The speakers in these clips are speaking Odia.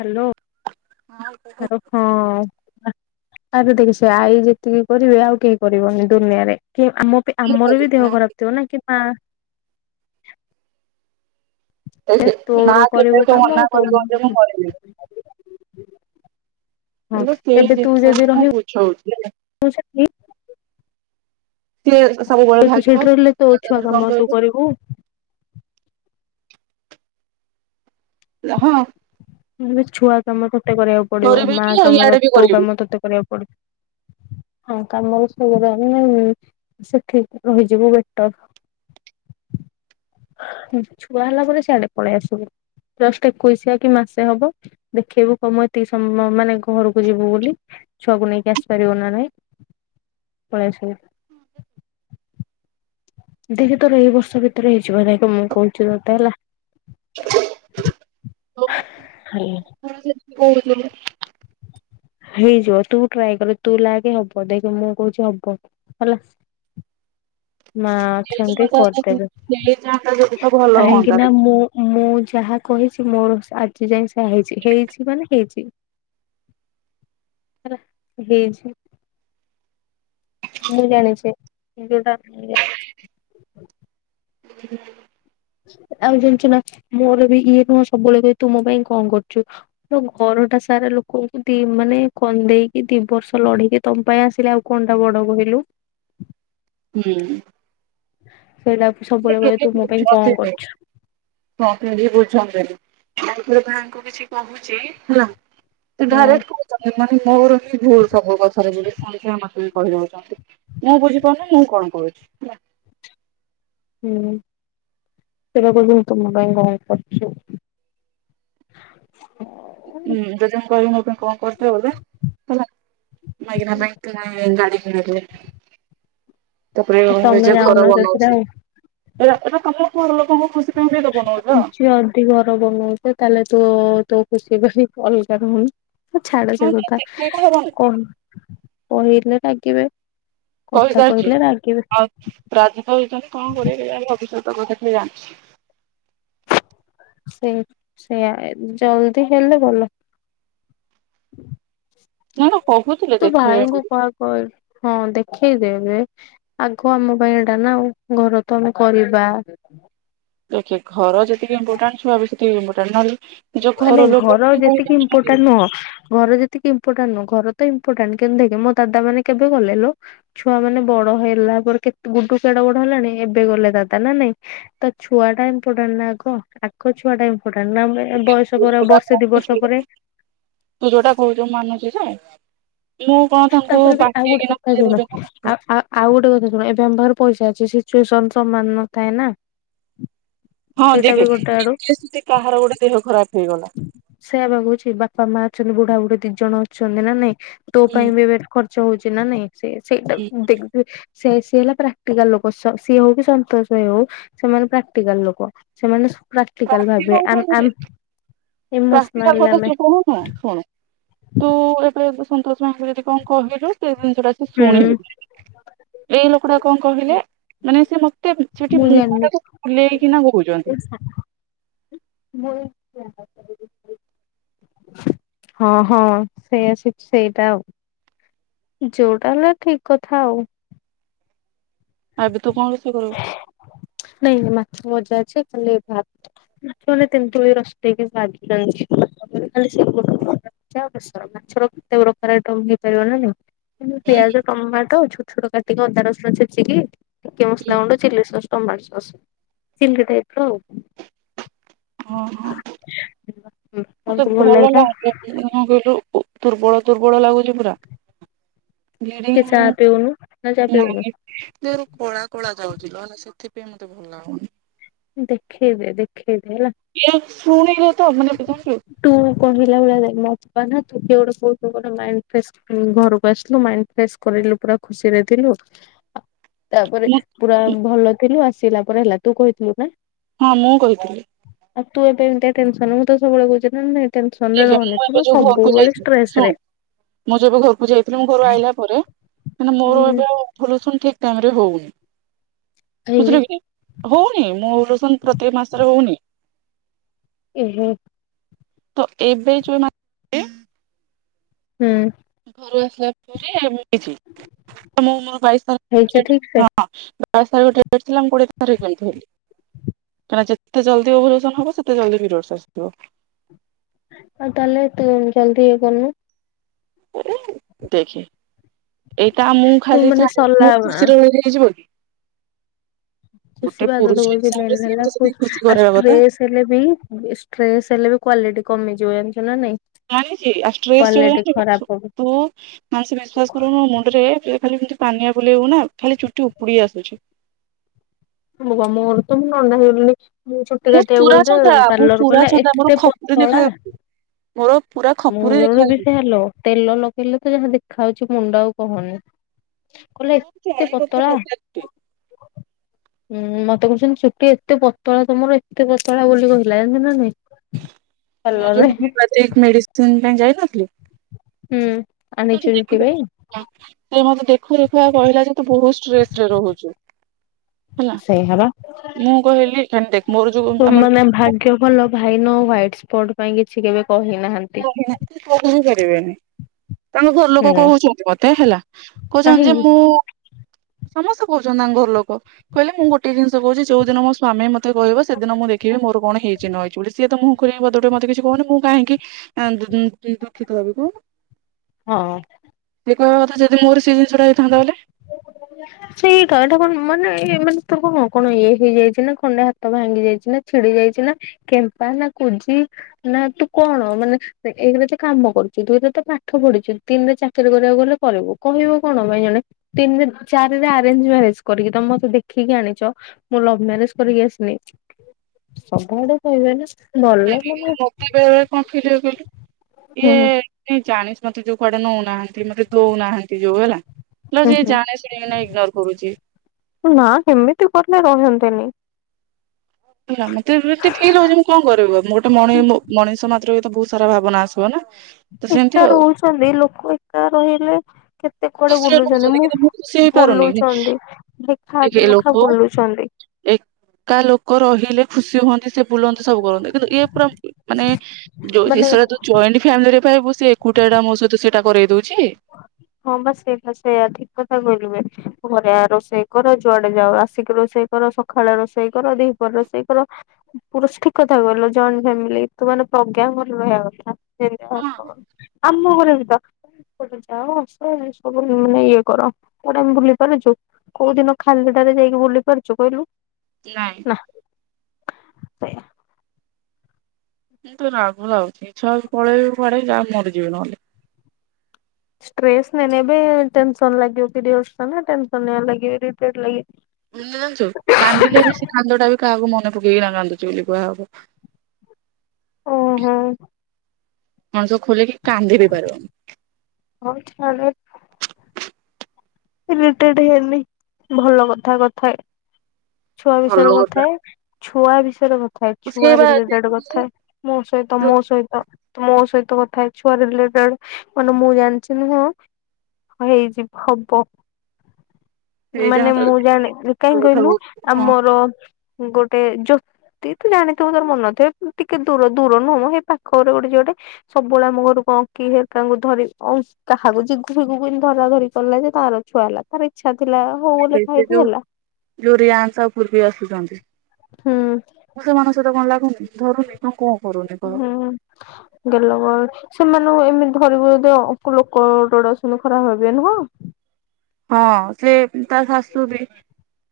ହାଲୋ। ହଁ। ଆରେ ଦେଖି ସେ ଆଇ ଯେତିକି କରିବେ ଆଉ କେହି କରିବନି ଦୁନିଆରେ। କି ଆମ ଆମର ବି ଦେହ ନା ଖରାପ ଥିବ ନା କି ମା କି [inaudible] ନା କରିବୁ କେବେତ କାମ ମନା କରିବନି ଯେ ମୁଁ ତମ କରିବିନି। ହଁ ହେଲେ ସେଇ ଏବେ ତୁ ଜିନିଷ ଯଦି ମୁଁ ରହିବୁ ବୁଝଉଛି ହେଲା। ସବୁବେଳେ ତ ଭାଗିବ ସେଇଠି ରହିଲେ ତୋ ଆଉ ଛୁଆ ତାପରେ କଣ କାମ ତୁ କହିବି କରିବୁ? ହଁ। ଛୁଆ ତମର । ତତେ କରିବାକୁ ପଡିବ କରିବି ମା କି ଆଉ କାମ ଇଆଡେ ବି ତୋ କରିବି କାମ ତତେ କରିବାକୁ ପ ହଁ କାମରେ ଶଗମେ ସେ ଠିକ ରହିଯିବୁ ବେଟର ଛୁଆ ହେଲା ପରେ ସିଆଡେ ପଳେଇ ଆସିବୁ ଜଷ୍ଟ ଏକୋଇଶିଆ କି ମାସ [unintelligible] ହବ ଦେଖେଇବୁ କମ ଏତିକି ସମୟ ମାନେ ଘରକୁ ଯିବୁ ବୋଲି ଛୁଆକୁ ନେଇକି ଆସିପାରିବ ନା ନାଇଁ ପଳେଇସ। ଦେଖେ ତୋର ଏଇ ବର୍ଷ ଭିତରେ ହେଇଯିବ ନାଇଁ ମୁଁ କହୁଛି ତତେ ହେଲା। [inaudible] [unintelligible] [unintelligible] ହେଇଯିବ ତୁ ଟ୍ରାଏ ତୁ ଲାଗେ ହବ ଦେଖ ମୁଁ କହୁଛି ହବ ହେଲା। ମା ଅଛନ୍ତି କରିଦେବେ ହେଇଯାଆନ୍ତା ଯଦି ତ ଭଲ କାହିଁକି ହୁଅନ୍ତା ନା ମୁଁ ମୁଁ ଯାହା କହିଛି ମୋର ଆଜି ଯାଏ ସେ ହେଇଚି ହେଇଛି ମାନେ ହେଇଛି ହେଇଛି। ମୁଁ ଜାଣିଛି । [unintelligible] ଆଉ ଜାଣିଚୁନା ମୋର ବି ଇଏ ନୁହଁ ସବୁବେଳେ କହିବେ ତୁ ମୋ ପାଇଁ କଣ କରୁଚୁ? ତୋ ଘରଟା ସାରା ଲୋକଙ୍କୁ ଦି ମାନେ ଖନ୍ଦେଇକି ଦି ବର୍ଷ ଲଢିକି ତମ ପାଇଁ ଆସିଲେ ଆଉ କଣଟା ବଡ କହିଲୁ। ହୁଁ। ହ [unintelligible] ହଁ କେହି ବୁଝନ୍ତିନି। ତାପରେ ଭାଇଙ୍କୁ କିଛି କହୁଚି ହେଲା। ହଁ [unintelligible] ମାନେ ମୋର। ଭୁଲ ସବୁ କଥାରେ [unintelligible] ମତେ ବି କହିଦଉଛନ୍ତି ମୁଁ ବୁଝିପାରୁନି ମୁଁ କଣ କରୁଛି ହେଲା। ହୁଁ ସେଇଟା କହୁଛନ୍ତି ତୁ ମୋ ପାଇଁ କଣ କରୁଚୁ? ହୁଁ ଯଦ ମୁଁ କହିବି କଣ କରୁଚୁ ଏଇଗୁଡ଼ ହେଲା [unintelligible] ତାପରେ ତମେ ନିଜେ ଯାଉନ ଘର ସେଥିରେ ବନଉଚି। ଆଉ ଏ ଏଟା ତମ ଘର ଲୋକ ଙ୍କ ଖୁସି। ପାଇଁ ବି ତ ବନଉଛ ଯଏ ଯଦି ଘର ବନଉଚ ତାହେଲେ ତୁ ତୋ ଖୁସି ପାଇଁ [unintelligible] ଛାଡ ସେ କଥା ଏଇଟା ହବନି କଣ କହିଲେ? ରାଗିବେ। କଥା କହିସାରିଚି କହିଲେ ରାଗିବେ ଆଉ ରାଜିତ ହେଉଚନ୍ତି କଣ କରିବେ କେଜାଣି ଭବିଷ୍ୟତ ତ କଥା କିଏ ଜାଣିଚି? ସେଇ ସେଇଆ ଜଲଦି ହେଲେ ଭଲ। [unintelligible] ତୁ ଦେଖେଇବେ ଭାଇଙ୍କୁ ବୋଲି କୁହା କର ହଁ ଦେଖୀ ଦେବେ ଆଗୁଆ ଆମ ପାଇଁ ଏଇଟା ନା ଆଉ ଘର ତ ଆମେ କରିବା। ଦେଖେ ଘର ଯେତିକି ଇମ୍ପୋର୍ଟାଣ୍ଟ ଛୁଆ ବି ସେତିକ ଇମ୍ପୋର୍ଟାଣ୍ଟ ନହଲେ ନାଇଁ ଘର ଯେତିକି ଇମ୍ପୋର୍ଟାଣ୍ଟ ନୁହଁ ଘର ଯେତିକି ମ୍ପୋର୍ଟାଣ୍ଟ ନୁଅ ଘର ତ ଇମ୍ପୋର୍ଟାଣ୍ଟ କିନ୍ତୁ ଦେଖେ ମୋ ଦାଦା ମାନେ କେବେ ଗଲେ ଲୋ ଛୁଆ ମାନେ ବଡ ହେଇଲା ପରେ କେ ଗୁଡୁ କେଡ ବଡ ହେଲାଣି ଏବେ ଗଲା ଦାଦା ନା ନାଇଁ ତ ଛୁଆଟା ଇମ୍ପୋର୍ଟାଣ୍ଟ ନା ଆଗ ଆ ଛୁଆଟା [unintelligible] ଆମେ ବଏ ବର୍ଷ ତୁ ବର୍ଷେ ଦି ବର୍ଷ ପରେ ଯୋଉଟା କହୁଛୁ ମାନୁଛି ଯେ ମୁଁ କଣ ତାଙ୍କୁ ତାପରେ ବି ଆଉ ଗୋଟେ ବାଟେଇକିନା କଥା ବୁଝେଇ ଶୁଣ ଦେବି କଣ ଆ ଆଉ ଗୋଟେ କଥା ଶୁଣ ଏବେ ଆମ ବା ପଇସା ଅଛି ସିଚୁଏସନ ସମାନ ନଥାଏ ନା ହଁ ସେଇଟା ବି ଯେଖେ କାହାର ଗୋଟେ ଦେହ ଖରାପ ହେଇଗଲା ସେଇୟା ବା କହୁଛି ବାପା ମା ଛନ୍ତି ବୁଢା ବୁଢୀ ଦି ଜଣ ଅଛନ୍ତି ନା ନାଇଁ। ତୋ ହୁଁ ପାଇଁ ବି ୱେଟ କର ହଉଛି ନା ନାଇଁ? ସେ ସେଇଟା ହୁଁ କୁ ଦେ ସେ ସିଏ ହେଲା ପ୍ରାକ୍ଟିକାଲ ଲୋକ ସିଏ ହଉ କି ସନ୍ତୋଷ ଭାଇ ହଉ ସେମାନେ ପ୍ରାକ୍ଟିକାଲ ଲୋକ ସେମାନେ ପ୍ରାକ୍ଟିକାଲ ଭାବିବେ ଆମ ଆମ ପ୍ରାଟିକଲ୍ କଥା ସନ୍ତୋଷ ଭଇ ଙ୍କୁ ଯଦି କଣ କହିଲୁ? ସେ ଜିନିଷ ଟା ସେ ହୁଁ ଶୁଣିବି ଏଇ ଲୋକଟା କଣ କହିଲେ ମାନେ ସେ ମତେ ତେ ସେଠି ମୁଁ ମୁହଁ ଜାଣିନି ଟାକୁ ଫୁଲେଇକିନା ବଉଛନ୍ତି। ହଁ ହଁ ସେଇଆ ସେଇଟା ଯୋଉଟା ହେଲେ ଠିକ କଥା ଆଉ। ଆବେ ତୁ କଣୁ ନାଇଁ ନାଇଁ ମାଛ ମଜା ଅଛି। ହେଲେ ଭାତାନେ ତେନ୍ତୁଳି ରସ ଟିକେ ବାଜିି ଯଇଛି। [unintelligible] ମାଛର କେତେ ପ୍ରକାର ଆଇଟମ ହେଇପାରିବ ନା ନାଇଁ? ହୁଁ ପିଆଜ କମ ମାରି ଦଉଛୁ ଛୋଟ କାଟିକି ଅଧା ରସୁଣ ଛଚିକ କି। ହୁଁ ଗୁଣ୍ଡ chilli sauce. Tomato sauce chilli type ର ଆଉ। ଓହୋ ମତେ ତାକୁ ଭଲ ଲାଗିଲା ଲାଗେ କ କହିଲୁ? ଦୁର୍ବଳ ଦୁର୍ବଳ ଲାଗୁଛି ପ କିଏ ଚା ପିଉନୁ ନା ଚା ପିଉନୁ କୋଳା କୋଳା ଯାଉଛି ସେଥିପାଇଁ ମତେ ଭଲ ଲାଗୁନି। ଦେଖେଇବେ ଦେଖେ ହେଲା। ଇଏ ଶୁଣିଲେ ତ ମାନେ ଜାଣିଲୁ ଟୁ କହିଲା ବେଳେ ଲା ଯିବା ନା ତୁ ଟିକେ ଗୋଟେ ଶୋ ଫୋ କଲେ ମାଇଣ୍ଡ ଫ୍ରେସ୍ ଘରୁକୁ ଆସିଥିଲୁ ମାଇଣ୍ଡ ଫ୍ରେସ୍ କରେଇଲୁ ପୁରା ଖୁସିରେ ଥିଲୁ ତା ପରେ ମୁଁ ପୁରା ଭଲ ଥିଲୁ ଆସି ସିଲା ପରେ ହେଲା ତୁ କହିଥିଲୁ ନା? ହଁ ମୁଁ କହିଥିଲି। ତୁ ଏବେ ଏମିତିଆ ଟେନ୍ ସନ୍ ମୁଁ ତ ସବୁବେଳେ କହୁଛ ନା ନାଇଁ । ଠିକ୍ ମୁଁ ଏବେ ଯୋଉ ଘରକୁ ଯାଇଥିଲି ଷ୍ଟ୍ରେସ ଶୁଣ ରେ। ମୁଁ ଯୋଉ ଏବେ ଘରକୁ ଯାଇଥିଲି ମୁଁ ଘରୁ ଆଇଲା ପରେ ମାନେ ମୋର ହୁଁ ଏବେ ଆଉ ଭୁଲ୍ ସୁନ୍ ଠିକ୍ ଟାଇମ୍ ରେ ହଉନି। କାହିଁକି କୋଉଥିରେ ବି ନାଇ ହଉନି ମୋର ସେ ପ୍ରତେକ ମାସରେ ହଉନି । ଏ ହେ। ତ ଏବେ ଯୋଉ ମାସେ ହୁଁ। ଘରୁ ଆସିଲା ପରେ ଆମେ ହେଇଛି ମୁଁ ମୋ ଭାଇସ୍ ହେଇଛି ଠିକ ତରଫରୁ ସେ ହଁ ଆର ମାସରେ ଗୋଟେ ଡେଟ୍ ଥିଲା ମୁଁ କୋଡ଼ିଏ ତାରିଖ କେମିତି ହେଲା ବୋଲି କାହିଁକିନା ଯେତେ ଜଲ୍ଦୀ ଓଭ୍ୟୁଲେସନ୍ ହବ ସେତେ ଜଲ୍ଦୀ ପିରିଅଡଶ୍ ଆସିଥିବ। ଆଉ ତାହଲେ ତୁ ଜଲ୍ଦି ଇଏ କରନୁ । ଦେଖେ ଦେଖେ। ଏଇଟା ମୁଁ ତୁ ଖାଲି ମାନେ ଚାହିଁଲେ ସରିଲା ମୁଁ ଖୁସିରେ ରହିବି ହେଇଯିବ କି? ଖୁସି ଗୋଟେ ବାହାଘର ପୁରୁଷ ଯୋଉ ସେଇଥିପାଇଁ ହିସାବରେ ସିଏ ବି ତ ହେଲାବେଳକୁ ସେତିକି ଖୁସି ଆ କରେଇବା କଥା ଷ୍ଟ୍ରେସ୍ ହେଲେ ବି ଷ୍ଟ୍ରେସ୍ ହେଲେ ବି କ୍ଵାଲିଟି କମି ଯି ଜୁଏଲ୍ ଆଣିଛୁ ନା ନାଇଁ? ଜାଣିଛି ଆଉ ଷ୍ଟ୍ରେସ୍ ଯୋଉ କ୍ଵାଲିଟି ଖରାପ ତୁ ମାନେ ସିଏ ବି ବିଶ୍ଵାସ କରିବୁନୁ ମୁଣ୍ଡରେ ଖାଲି ଏମିତି ପାନିଆ ବୁଲେଇବୁ ନା ଖାଲି ଚୁଟି ଉପୁଡି ଆସୁଛି । ଦେଖ ମୋର ତ ମୁଁ ନଣ୍ଡା ହେଇଗଲିଣି । ମୁଁ ପୁରା ଚନ୍ଦା ମୁଁ ପୁରା କହିଲା ଚନ୍ଦା ମୋର ଏତେ ଖପୁରି ଦେଖାଯାଉଛି ମୋର ପୁରା ଖପୁରି ମୋର ବି ଦେଖାଯାଉଛି। ସେଇ ଲୋ ତେଲ ଲଗେଇଲେ ତ ଯାହା ଦେଖା ଯାଉଛି ମୁଣ୍ଡ ଆଉ କହନି। କହିଲା ତୋର ଏତେ ଚଳିବ ଟିକେ ପତଳା ମୋଟ ଚୁଟି। ଉୁଁ ମତେ କହୁଛନ୍ତି ଚୁଟି ଏତେ ପତଳା ତମର ଏତେ ପତଳା ବୋଲି କହିଲା ଜାଣିଛୁ ନା ନାଇଁ । ମୋର ଯୋଉ ହୁମେପାତିକ୍ ମେଡିସି ସିନ୍ ପାଇଁ ଯାଇନଥିଲି ହୁଁ। ତୋ ଆଣିଛୁ ଚୁଟି କାଟି ପାଇଁ। ଦେ ହଁ ସେ ମତେ ଦେଖୁ ଦେଖୁ ଆଗ କହିଲା ଯେ ତୁ ବହୁତ ଷ୍ଟ୍ରେସ୍ ରେ ରହୁଛୁ । ସେଇ ହେବା କହିଲି ଦେଖ ମୋର ଯୋଉ ମାନେ ଆମର ଭାଗ୍ୟ ଭଲ ଭାଇ ନୁହଁ ହ୍ୱାଇଟ୍ ସ୍ପଟ୍ ପାଇଁ କି ସିଏ କେବେ କହିନାହାନ୍ତି। କହିପାରିବେନି ତାଙ୍କ ଘରଲୋକ ହୁଁ କହୁଛନ୍ତି ମତେ ହେଲା କହୁଛନ୍ତି ଯେ କାହିଁକି? ମୁଁ ସମସ୍ତେ କହୁଛନ୍ତି ତାଙ୍କ ଘର ଲୋକ କହିଲେ ମୁଁ ଗୋଟେ ଜିନିଷ କହୁଛି ଯୋଉ ଦିନ ମୋ ସ୍ଵାମୀ ମତେ କହିବ ସେଦିନ ମୁଁ ଦେଖିବି ମୋର କଣ ହେଇଛି ନହେଇଚି ବୋଲି ସିଏ ତ ମୁହଁଖୋଲିକି ପଦୁଟିଏ ମୋତେ କିଛି କହୁନି ମୁଁ କାହିଁକି [unintelligible] ହଁ। କହିବା କଥା ଯଦି ମୋର ସେଇ ଜିନିଷଟା ହେଇଥାନ୍ତା ହେଲେ ସେଇଟା ତୋର କନ ସେ ତଳଟା କଣ ମନେ ମାନେ ତର କଣ ହେଇଯାଇଛି କଣ ଟା ହାତ ଭାଙ୍ଗି ଯାଇଛି ଛିଡ଼ି ଯାଇଛି କେମ୍ପା ନା କୁଜା ନା ତୁ କଣ ଏକରେ ତୁ କାମ କରୁଛୁ ତୁ ଏ ତତେ ପାଠ ପଢିଛୁ ତିନି ରେ ଚାକିରି କରିବାକୁ ଗଲେ କରିବୁ କହିବୁ କଣ ପାଇ ଜଣେ ତିନିରେ ଚାରିରେ ଆରେଞ୍ଜ ମ୍ୟାରେଜ କରିକି ତମେତେ ଦେଖିକି ଆଣିଛ ମୁଁ ଲଭ ମ୍ୟାରେଜ କରିକି ଆସିନି ସବୁଆଡେ କହିବେ ନା। ଭଲ ମାନେ ମୋତେ ବେଳେ ବେଳେ କଣ ଫିଲ୍ ହୁଏ କହିଲୁ ହୁଁ ଏଇ ମତେ ଯୋଉ କୁଆଡେ ନେଉନାହାନ୍ତି ମତେ ଦଉନାହାନ୍ତି ଯୋଉ ହେଲା ଇଲୋ ହୁଁ ସିଏ ଜାଣି ଶୁଣିକିନା ଇଗ୍ନୋର କରୁଛି ହୁଁ ନା କେମିତି କେ ରହୁଛନ୍ତିନି? ହେଲା ମତେ ଏତେ ଫିଲି ହଉଛି ମୁଁ କଣ କରିବ ମୁଁ ଗୋଟେ ମଣିଷ ମାତ୍ର ବହୁତ ସାରା ଭାବନା ଆସିବ ନା ତ ସେମିତି ଏକା ଆଉ ରହୁଛନ୍ତି ଲୋକ ଏକା ରହିଲେ କେତ ଖୁସିରେ ରହୁଛନ୍ତି କିନ୍ତୁ ମୁଁ ଖୁସି ହେଇପାରୁନି ବୁଲୁଛନ୍ତି ଦେଖା କି ନଖା ଲୋକ ବୁଲୁଛନ୍ତି ଏକା ଲୋକ ରହିଲେ ଖୁସି [unintelligible] ବୁଲନ୍ତି ସବୁ କରନ୍ତନ୍ତି କିନ୍ତୁ ଇଏ ପୁରା ମାନେଉ ମାନେ ଜଏଣ୍ ଫ୍ୟାମିଲିରେ ପାଇବୁ ସେ ଏକୁଟା ଟା ମୋ ସହିତ ସେଟାରେଇ ଦଉଛି ହଁ ବସ ଏ ସେଇୟଆ ଠିକ କଥା କହିଲିବେ ଘରେଆ ରୋଷେଇ କର ଯୁଆଡେ ଯାଉ ଆସିକି ରୋଷେଇ କର ସକାଳେ ରୋଷେଇ କର ଦି ପରେ ରୋଷେଇ କର ପୁର ଠିକ କଥା କହିଲ ଜଏଣ୍ଟ ଫ୍ୟାମିଲି ତୁ ମାନେ ପ୍ରଜ୍ଞା ଭଲ ରହଆ କଥା। ହଁ ସେଇଆ ଘରେ ତ କୋଟେ ଯାଅସ ସବୁ ମାନେ ଇଏ କର କୋଉଟେ ଆମେ ଭୁଲି ପାରୁଛୁ କୋଉ ଦିନ ଖାଲିଟାରେ ଯାଇକି ଭୁଲି ପାରୁଛୁ କହିଲୁ? ନାଇଁ। ସେ ମତେ ରାଗ ଲାଗୁଛି। [unintelligible] [unintelligible] [unintelligible] ଜାଣିଛୁ କାନ୍ଦିଲେ ହେଲେ ସେ କାନ୍ଦ ଟା ବି କାହାକୁ କାହାକୁ ମନେ ପକାଇ କାନ୍ଦୁଛି ବୋଲି କୁହା ହବ। ଓ ହୋଁ। ମଣିଷ ଖୋଲିକି କାନ୍ଦି ବିି ପାରିବନି। ହଉ ଛାଡ [unintelligible] ଛୁଆ ବିଷୟରେ କଥା ଭଲ କଥା ଛୁଆ ବିଷୟରେ କଥା ସେଇ ଛୁଆ ବା ରିଲେଟେଡ କଥା ମୋ ସହିତ ମୋ ସହିତ ମୋ ସହିତ କଥା ହେ ଛୁଆ ରିଲେଟେଡ ମାନେ ମୁଁ ଜାଣିଛି ନ ହଁ ହେଇଯିବ ହବ। ସେଇ ଯାହା ମାନେ ତାର ମୁଁ ଜାଣିଲି କେତେ କାହିଁ କଥା କହିଲୁ କହୁଛି, ହଁ ଆମର ଗୋଟେ ଜ୍ୟୋତି ତୁ ଜାଣିଥିବୁ ତୋର ମନ ନଥିବ ଟିକେ ଦୂର ଦୂର ନୁହଁ ସେ ପାଖରେ ଗୋଟେ ଯି ଗୋଟେ ସବୁବେଳେ ଆମ ଘରକୁ ଅଙ୍କି ସେ ତାଙ୍କୁ ଧରି କାହାକୁ ଜିଜୁ ଜିଜୁ ଧରା ଧରି କଲା ଯେ ତାର ଛୁଆ ହେଲା ତାର ଇଛା ଯୋଉ ଯୋଉ ରିୟାନ ସା ପୂର୍ବୀ ଆସୁଛନ୍ତି। ହୁଁ ମୁଁ ସେମାନଙ୍କ ସହିତ କଣ ଲାଗୁନି ଧରୁନି ନା କୁ ହୁଁ ଗଲ ବ ସେମାନେ ତୁ ଏମିତି ଧରିବୁ ଯଦି ଅ ଲୋକ ଗୋଡେ ଗୋଡେ ଅଛନ୍ତି ଖରାପ ହବେ ନୁହଁ ହଁ ସେ ତା ଶାଶୁ ବି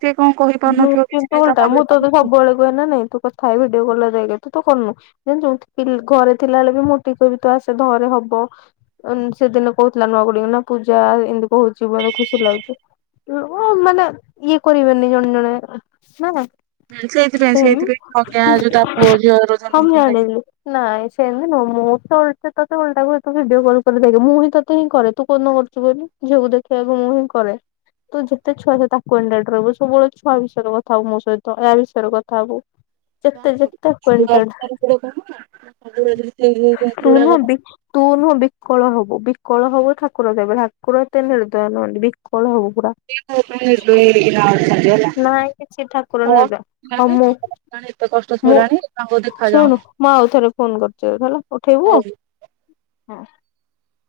ସେ କଣ କହି ମୁଁ ପାରୁନଥିବ କିଛି କିନ୍ତୁ ନାହିଁ ତା ଉଲଟା ମନରେ ମୁଁ ତ କଣ ସବୁବେଳେ କୁହ ନା ନାଇଁ ତୁ କଥା ହ ଭିଡିଓ କଲ ତ କରନୁଉ ଘରେ ଥିଲା ବଳେ ବି ମୋଟ କହିବି ତ ଆସେ ଧରେ ହବ ସେଦିନ କହୁଥିଲା ନୂଆ ଗୁଡ ନା ପୂଜା ଏମତି କହୁଛି ମେ ଖୁସି ଲାଗୁଛି ମାନେ ଇଏ କରିବେନି ଜଣେ [unintelligible] ନା ହୁଁ, ସେଇଥିପାଇଁ ସେ ହ ସେଇଥିପାଇଁ ପ୍ରଜ୍ଞା ଯୋଉ ତା ପୁଅ ଝିଅର ମୁ ଜନ୍ମଦିନ ଜଣଥିଲି ନାଇଁ ସେମତି ମୁଁ ତ ତତେ କ ତାକୁୁ ଭିଡିଓ କଲ କରି ଦେ ମୁଁ ହିଁ ତତେ ହିଁ କରେ ତୁ କ ନ କରୁଛୁ ବୋଲି ଝିଅକୁ ଦେଖିବାକୁ ମୁଁ ହିଁ କରେ। ତୁ ଯେତେ ଛୁଆଛୁ ତାକୁଣ୍ଡ ରହୁ ସବୁ ଅଛି ଆ ବିଷୟରେ କଥା ହବ ମୋ ସହିତ ଏହାୟ ବିଷୟରେ କଥା ହବ। ଟା ଯେତେ ଯେତେ ଛୁଆ ଏକ୍ୱେଣ୍ଟଟେଡ୍ ଗୁଡା କହୁନା ସବୁବେଳେ ଯଦି ସେଇ ଯୋଉ ଜିନିଷ ତୁ ନହ ଗୁଡାକ ତୁ ନୁହଁ ବିକଳ ହବୁ ବିକଳ ହବୁ ଠାକୁର ଦେବେ ଠାର ଏତେ ନିର୍ଦୟ ନୁହନ୍ତି ବିକଳ ହବୁ ପୁରା [unintelligible] ନାଇଁ କିଛି ଠାକୁର ହଁ ନଟ ହଁ ମୁଁ ଏତେ କଷ୍ଟ ମୁଁ ସହିଲାଣି ତାଙ୍କୁ ଦେଖା ଶୁଣ ଯାଉନି। ମୁଁ ଆଉ ଥରେ ଫୋନ କରୁଛି ହେଲା ଉଠେଇବୁ ଆଉ। ହଁ।